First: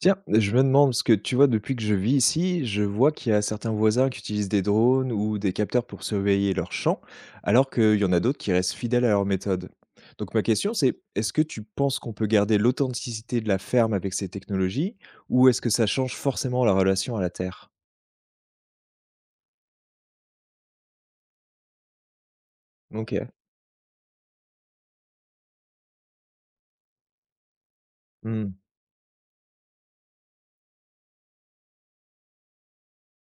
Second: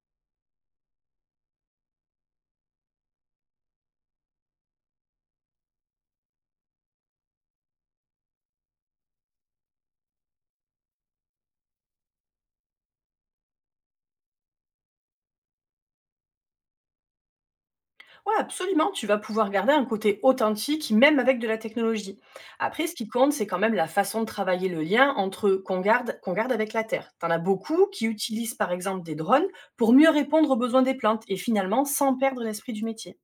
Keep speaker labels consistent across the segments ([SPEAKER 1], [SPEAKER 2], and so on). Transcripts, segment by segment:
[SPEAKER 1] Tiens, je me demande, parce que tu vois, depuis que je vis ici, je vois qu'il y a certains voisins qui utilisent des drones ou des capteurs pour surveiller leurs champs, alors qu'il y en a d'autres qui restent fidèles à leur méthode. Donc ma question, c'est, est-ce que tu penses qu'on peut garder l'authenticité de la ferme avec ces technologies, ou est-ce que ça change forcément la relation à la terre?
[SPEAKER 2] Ouais, absolument, tu vas pouvoir garder un côté authentique, même avec de la technologie. Après, ce qui
[SPEAKER 1] Ok.
[SPEAKER 2] compte, c'est quand même la façon de travailler le lien entre qu'on garde avec la terre. T'en as beaucoup qui utilisent
[SPEAKER 1] Hmm.
[SPEAKER 2] par exemple des drones pour mieux répondre aux besoins des plantes et finalement sans perdre l'esprit du métier.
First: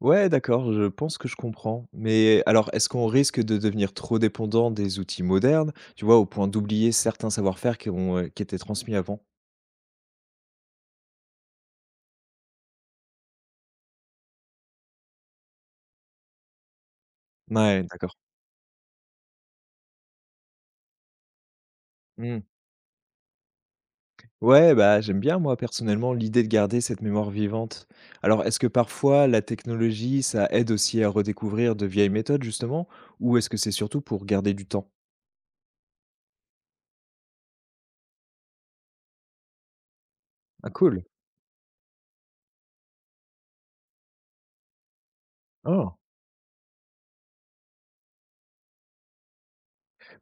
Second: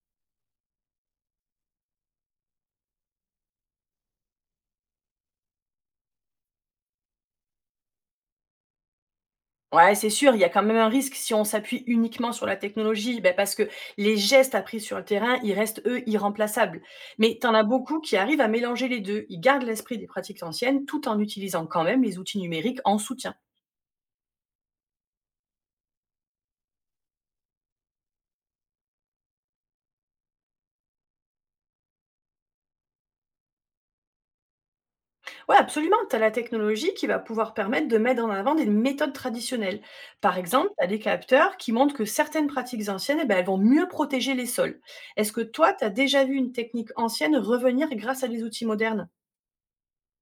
[SPEAKER 1] Ouais, d'accord, je pense que je comprends. Mais alors, est-ce qu'on risque de devenir trop dépendant des outils modernes, tu vois, au point d'oublier certains savoir-faire qui, ont, qui étaient transmis avant?
[SPEAKER 2] Ouais, c'est sûr, il y a quand même un risque si on s'appuie uniquement sur la technologie, ben parce que les gestes appris sur le terrain, ils restent eux irremplaçables. Mais t'en as
[SPEAKER 1] Ouais,
[SPEAKER 2] beaucoup
[SPEAKER 1] d'accord.
[SPEAKER 2] qui arrivent à mélanger les deux. Ils gardent l'esprit des pratiques anciennes tout en utilisant quand même les outils
[SPEAKER 1] Hmm.
[SPEAKER 2] numériques en soutien.
[SPEAKER 1] Ouais, bah, j'aime bien moi personnellement l'idée de garder cette mémoire vivante. Alors, est-ce que parfois la technologie, ça aide aussi à redécouvrir de vieilles méthodes justement, ou est-ce que c'est surtout pour garder du temps?
[SPEAKER 2] Ouais, absolument. Tu as la technologie qui va pouvoir permettre de mettre en avant des méthodes traditionnelles. Par
[SPEAKER 1] Ah
[SPEAKER 2] exemple, tu as des
[SPEAKER 1] cool.
[SPEAKER 2] capteurs qui montrent que certaines pratiques anciennes, eh ben, elles vont mieux protéger les sols. Est-ce que toi, tu as
[SPEAKER 1] Oh.
[SPEAKER 2] déjà vu une technique ancienne revenir grâce à des outils modernes?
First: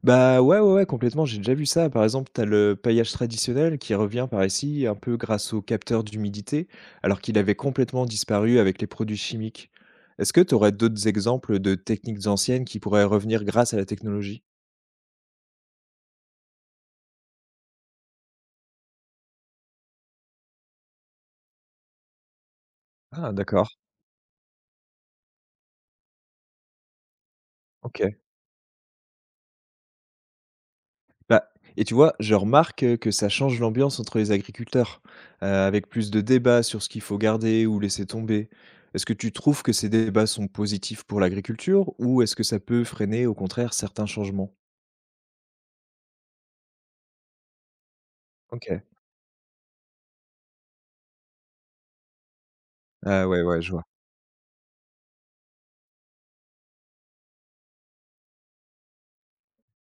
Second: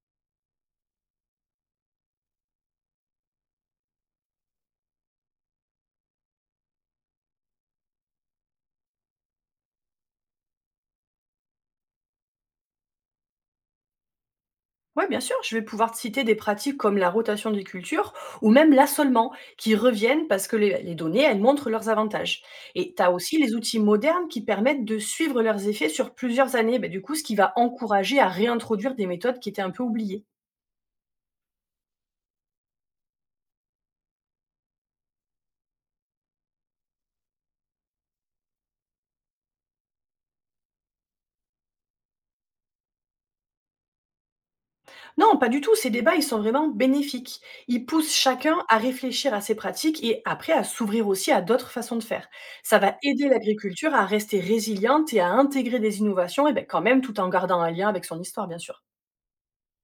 [SPEAKER 1] Bah ouais, ouais, ouais, complètement, j'ai déjà vu ça. Par exemple, t'as le paillage traditionnel qui revient par ici un peu grâce au capteur d'humidité, alors qu'il avait complètement disparu avec les produits chimiques. Est-ce que t'aurais d'autres exemples de techniques anciennes qui pourraient revenir grâce à la technologie?
[SPEAKER 2] Oui, bien sûr. Je vais pouvoir te citer des pratiques comme la rotation des cultures ou même l'assolement qui reviennent parce que les données, elles montrent leurs avantages. Et tu as
[SPEAKER 1] Ah
[SPEAKER 2] aussi les
[SPEAKER 1] d'accord,
[SPEAKER 2] outils modernes qui permettent de suivre leurs effets sur plusieurs années. Ben, du coup, ce qui va
[SPEAKER 1] ok.
[SPEAKER 2] encourager à réintroduire des méthodes qui étaient un peu oubliées.
[SPEAKER 1] Bah, et tu vois, je remarque, que ça change l'ambiance entre les agriculteurs, avec plus de débats sur ce qu'il faut garder ou laisser tomber. Est-ce que tu trouves que ces débats sont positifs pour l'agriculture ou est-ce que ça peut freiner, au contraire, certains changements?
[SPEAKER 2] Non, pas du tout. Ces débats, ils sont vraiment bénéfiques. Ils poussent chacun à
[SPEAKER 1] OK.
[SPEAKER 2] réfléchir à ses pratiques et après à s'ouvrir aussi à d'autres façons de faire. Ça va
[SPEAKER 1] Ah
[SPEAKER 2] aider
[SPEAKER 1] ouais, ouais, je vois.
[SPEAKER 2] l'agriculture à rester résiliente et à intégrer des innovations, et ben quand même tout en gardant un lien avec son histoire, bien sûr.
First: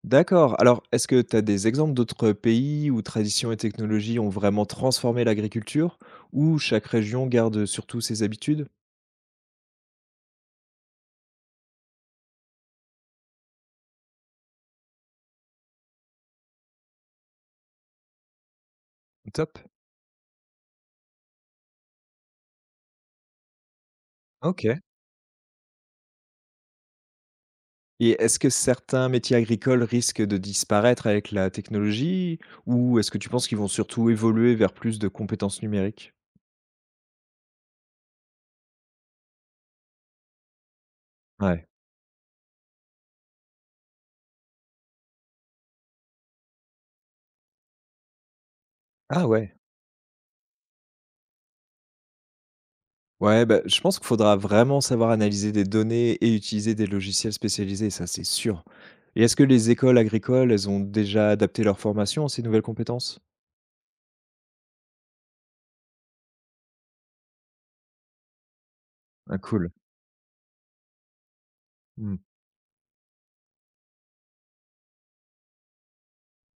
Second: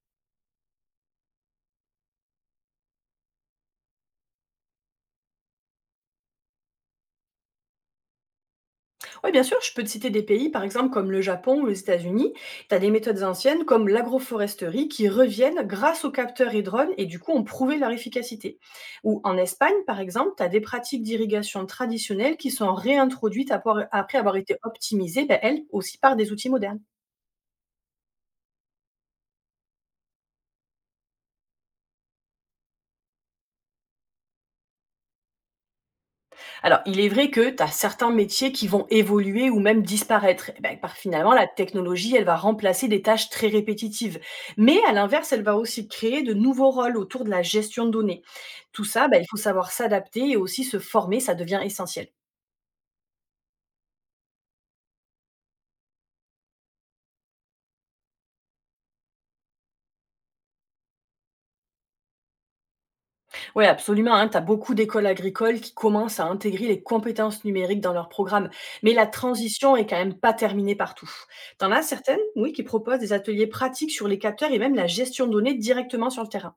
[SPEAKER 1] D'accord. Alors, est-ce que tu as des exemples d'autres pays où tradition et technologie ont vraiment transformé l'agriculture, ou chaque région garde surtout ses habitudes?
[SPEAKER 2] Ouais, bien sûr, je peux te citer des pays, par exemple, comme le Japon ou les États-Unis. Tu as des méthodes anciennes comme l'agroforesterie qui reviennent grâce aux capteurs et drones et du coup ont prouvé leur efficacité. Ou en
[SPEAKER 1] Top.
[SPEAKER 2] Espagne, par exemple, tu as des pratiques d'irrigation traditionnelles qui sont réintroduites après avoir été
[SPEAKER 1] OK.
[SPEAKER 2] optimisées, ben, elles aussi par des outils modernes.
[SPEAKER 1] Et est-ce que certains métiers agricoles risquent de disparaître avec la technologie? Ou est-ce que tu penses qu'ils vont surtout évoluer vers plus de compétences numériques?
[SPEAKER 2] Alors, il est vrai que tu as certains métiers qui vont évoluer ou même disparaître. Eh ben, par finalement, la
[SPEAKER 1] Ouais.
[SPEAKER 2] technologie, elle va remplacer des tâches très répétitives. Mais à l'inverse, elle va aussi créer de nouveaux rôles autour de la gestion de données. Tout ça, ben,
[SPEAKER 1] Ah
[SPEAKER 2] il faut
[SPEAKER 1] ouais.
[SPEAKER 2] savoir s'adapter et aussi se former, ça devient essentiel.
[SPEAKER 1] Ouais, bah, je pense qu'il faudra vraiment savoir analyser des données et utiliser des logiciels spécialisés, ça c'est sûr. Et est-ce que les écoles agricoles, elles ont déjà adapté leur formation à ces nouvelles compétences?
[SPEAKER 2] Oui, absolument. Hein, tu as beaucoup d'écoles agricoles qui commencent à intégrer les compétences numériques dans leurs programmes. Mais la
[SPEAKER 1] Ah, cool.
[SPEAKER 2] transition est quand même pas terminée partout. Tu en as certaines, oui, qui proposent des ateliers pratiques sur les capteurs et même la gestion de données directement sur le terrain.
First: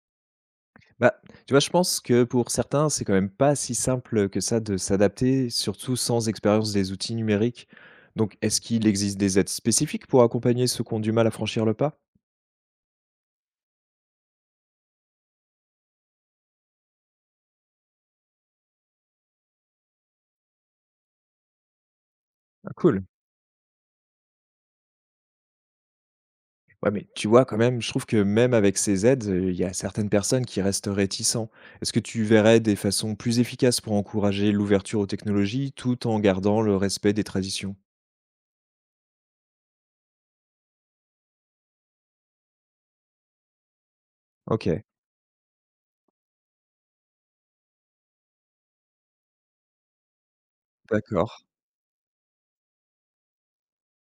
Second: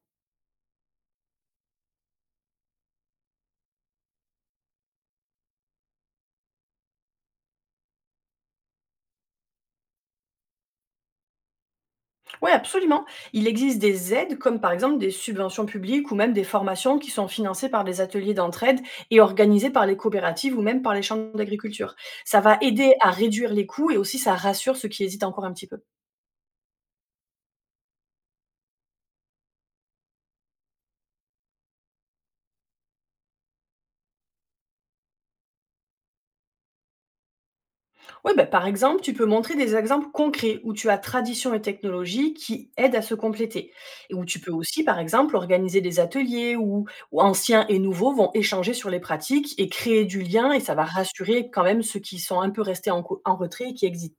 [SPEAKER 1] Bah, tu vois, je pense que pour certains, c'est quand même pas si simple que ça de s'adapter, surtout sans expérience des outils numériques. Donc, est-ce qu'il existe des aides spécifiques pour accompagner ceux qui ont du mal à franchir le pas?
[SPEAKER 2] Oui, absolument. Il existe des aides, comme par exemple des subventions publiques ou même des formations qui sont financées par des ateliers d'entraide et organisées par les coopératives ou même par les chambres d'agriculture. Ça va
[SPEAKER 1] Ah,
[SPEAKER 2] aider
[SPEAKER 1] cool.
[SPEAKER 2] à réduire les coûts et aussi ça rassure ceux qui hésitent encore un petit peu.
[SPEAKER 1] Ouais, mais tu vois, quand même, je trouve que même avec ces aides, il y a certaines personnes qui restent réticents. Est-ce que tu verrais des façons plus efficaces pour encourager l'ouverture aux technologies tout en gardant le respect des traditions?
[SPEAKER 2] Oui, par exemple, tu peux montrer des exemples concrets où tu as tradition et technologie qui aident à se compléter. Et où tu peux
[SPEAKER 1] Ok,
[SPEAKER 2] aussi, par exemple, organiser des ateliers où anciens et nouveaux vont échanger sur les pratiques et créer du lien et ça va
[SPEAKER 1] d'accord.
[SPEAKER 2] rassurer quand même ceux qui sont un peu restés en retrait et qui existent.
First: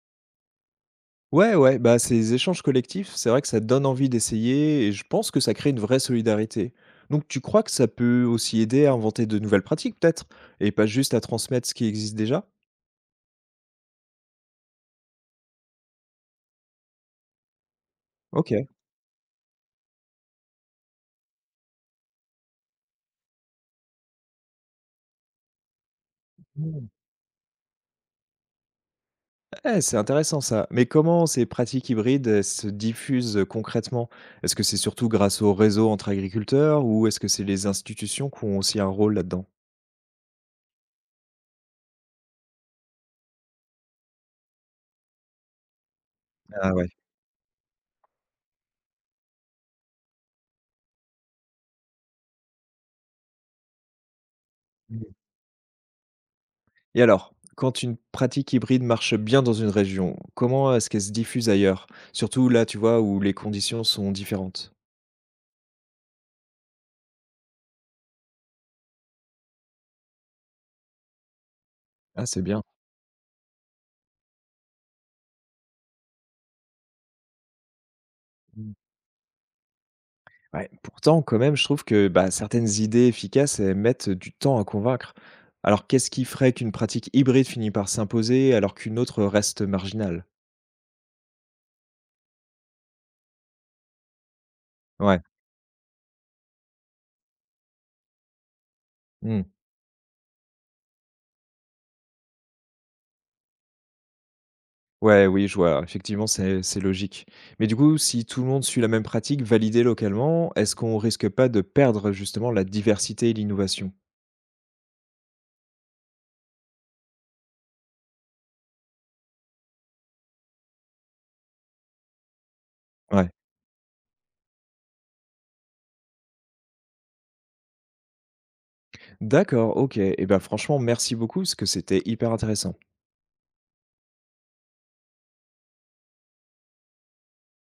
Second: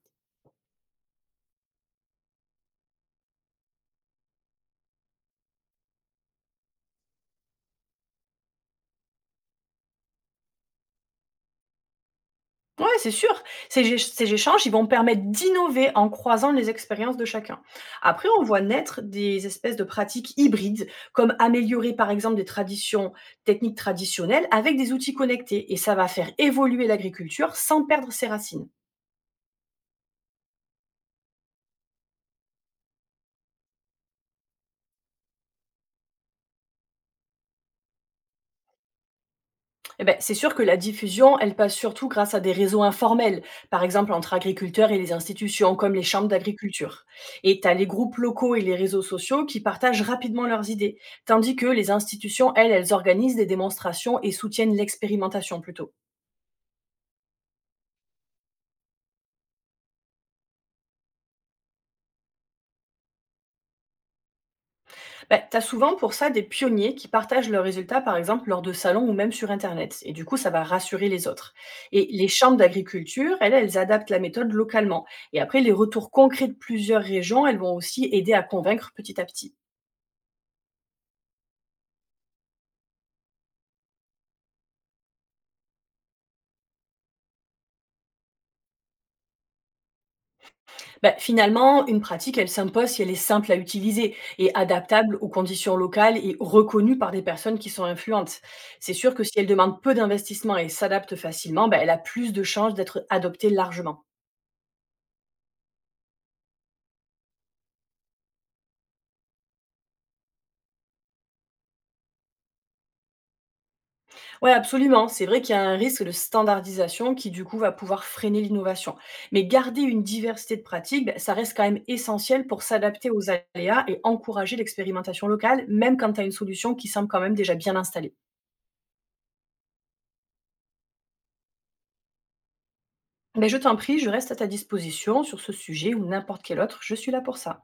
[SPEAKER 1] Ouais, ouais, bah, ces échanges collectifs, c'est vrai que ça donne envie d'essayer et je pense que ça crée une vraie solidarité. Donc tu crois que ça peut aussi aider à inventer de nouvelles pratiques peut-être et pas juste à transmettre ce qui existe déjà?
[SPEAKER 2] Ouais, c'est sûr. Ces échanges, ils vont permettre d'innover en croisant les expériences de chacun. Après, on
[SPEAKER 1] Ok.
[SPEAKER 2] voit naître des espèces de pratiques hybrides, comme améliorer par exemple des traditions, techniques traditionnelles avec des outils connectés. Et ça va faire évoluer
[SPEAKER 1] Mm.
[SPEAKER 2] l'agriculture sans perdre ses racines.
[SPEAKER 1] Eh, c'est intéressant ça. Mais comment ces pratiques hybrides elles se diffusent concrètement? Est-ce que c'est surtout grâce au réseau entre agriculteurs ou est-ce que c'est les institutions qui ont aussi un rôle là-dedans?
[SPEAKER 2] Eh ben, c'est sûr que la diffusion, elle passe surtout grâce à des réseaux informels, par exemple entre agriculteurs et les institutions, comme les chambres
[SPEAKER 1] Ah ouais.
[SPEAKER 2] d'agriculture. Et tu as les groupes locaux et les réseaux sociaux qui partagent rapidement leurs idées, tandis que les institutions, elles, elles organisent des démonstrations et soutiennent l'expérimentation plutôt.
[SPEAKER 1] Et alors, quand une pratique hybride marche bien dans une région, comment est-ce qu'elle se diffuse ailleurs? Surtout là, tu vois, où les conditions sont différentes.
[SPEAKER 2] Bah, tu as souvent pour ça des pionniers qui partagent leurs résultats, par exemple, lors de salons ou même sur Internet. Et du coup, ça va rassurer les autres. Et
[SPEAKER 1] Ah,
[SPEAKER 2] les
[SPEAKER 1] c'est
[SPEAKER 2] chambres
[SPEAKER 1] bien.
[SPEAKER 2] d'agriculture, elles, elles adaptent la méthode localement. Et après, les retours concrets de plusieurs régions, elles vont aussi aider à
[SPEAKER 1] Mmh.
[SPEAKER 2] convaincre petit à petit.
[SPEAKER 1] Ouais, pourtant, quand même, je trouve que bah, certaines idées efficaces, elles mettent du temps à convaincre. Alors, qu'est-ce qui ferait qu'une pratique hybride finit par s'imposer alors qu'une autre reste marginale?
[SPEAKER 2] Bah, finalement, une pratique, elle s'impose si elle est simple à utiliser et adaptable
[SPEAKER 1] Ouais.
[SPEAKER 2] aux conditions locales et reconnue par des personnes qui sont influentes. C'est sûr que si
[SPEAKER 1] Mmh.
[SPEAKER 2] elle demande peu d'investissement et s'adapte facilement, bah, elle a plus de chances d'être adoptée largement.
[SPEAKER 1] Ouais, oui, je vois. Effectivement, c'est logique. Mais du coup, si tout le monde suit la même pratique validée localement, est-ce qu'on risque pas de perdre justement la diversité et l'innovation?
[SPEAKER 2] Ouais, absolument. C'est vrai qu'il y a un risque de standardisation qui, du coup, va pouvoir freiner l'innovation. Mais garder une diversité de pratiques, ben, ça reste quand même essentiel pour s'adapter
[SPEAKER 1] Ouais.
[SPEAKER 2] aux aléas et encourager l'expérimentation locale, même quand tu as une solution qui semble quand même déjà bien installée.
[SPEAKER 1] D'accord, OK et ben franchement merci beaucoup parce que c'était hyper intéressant.
[SPEAKER 2] Mais je t'en prie, je reste à ta disposition sur ce sujet ou n'importe quel autre. Je suis là pour ça.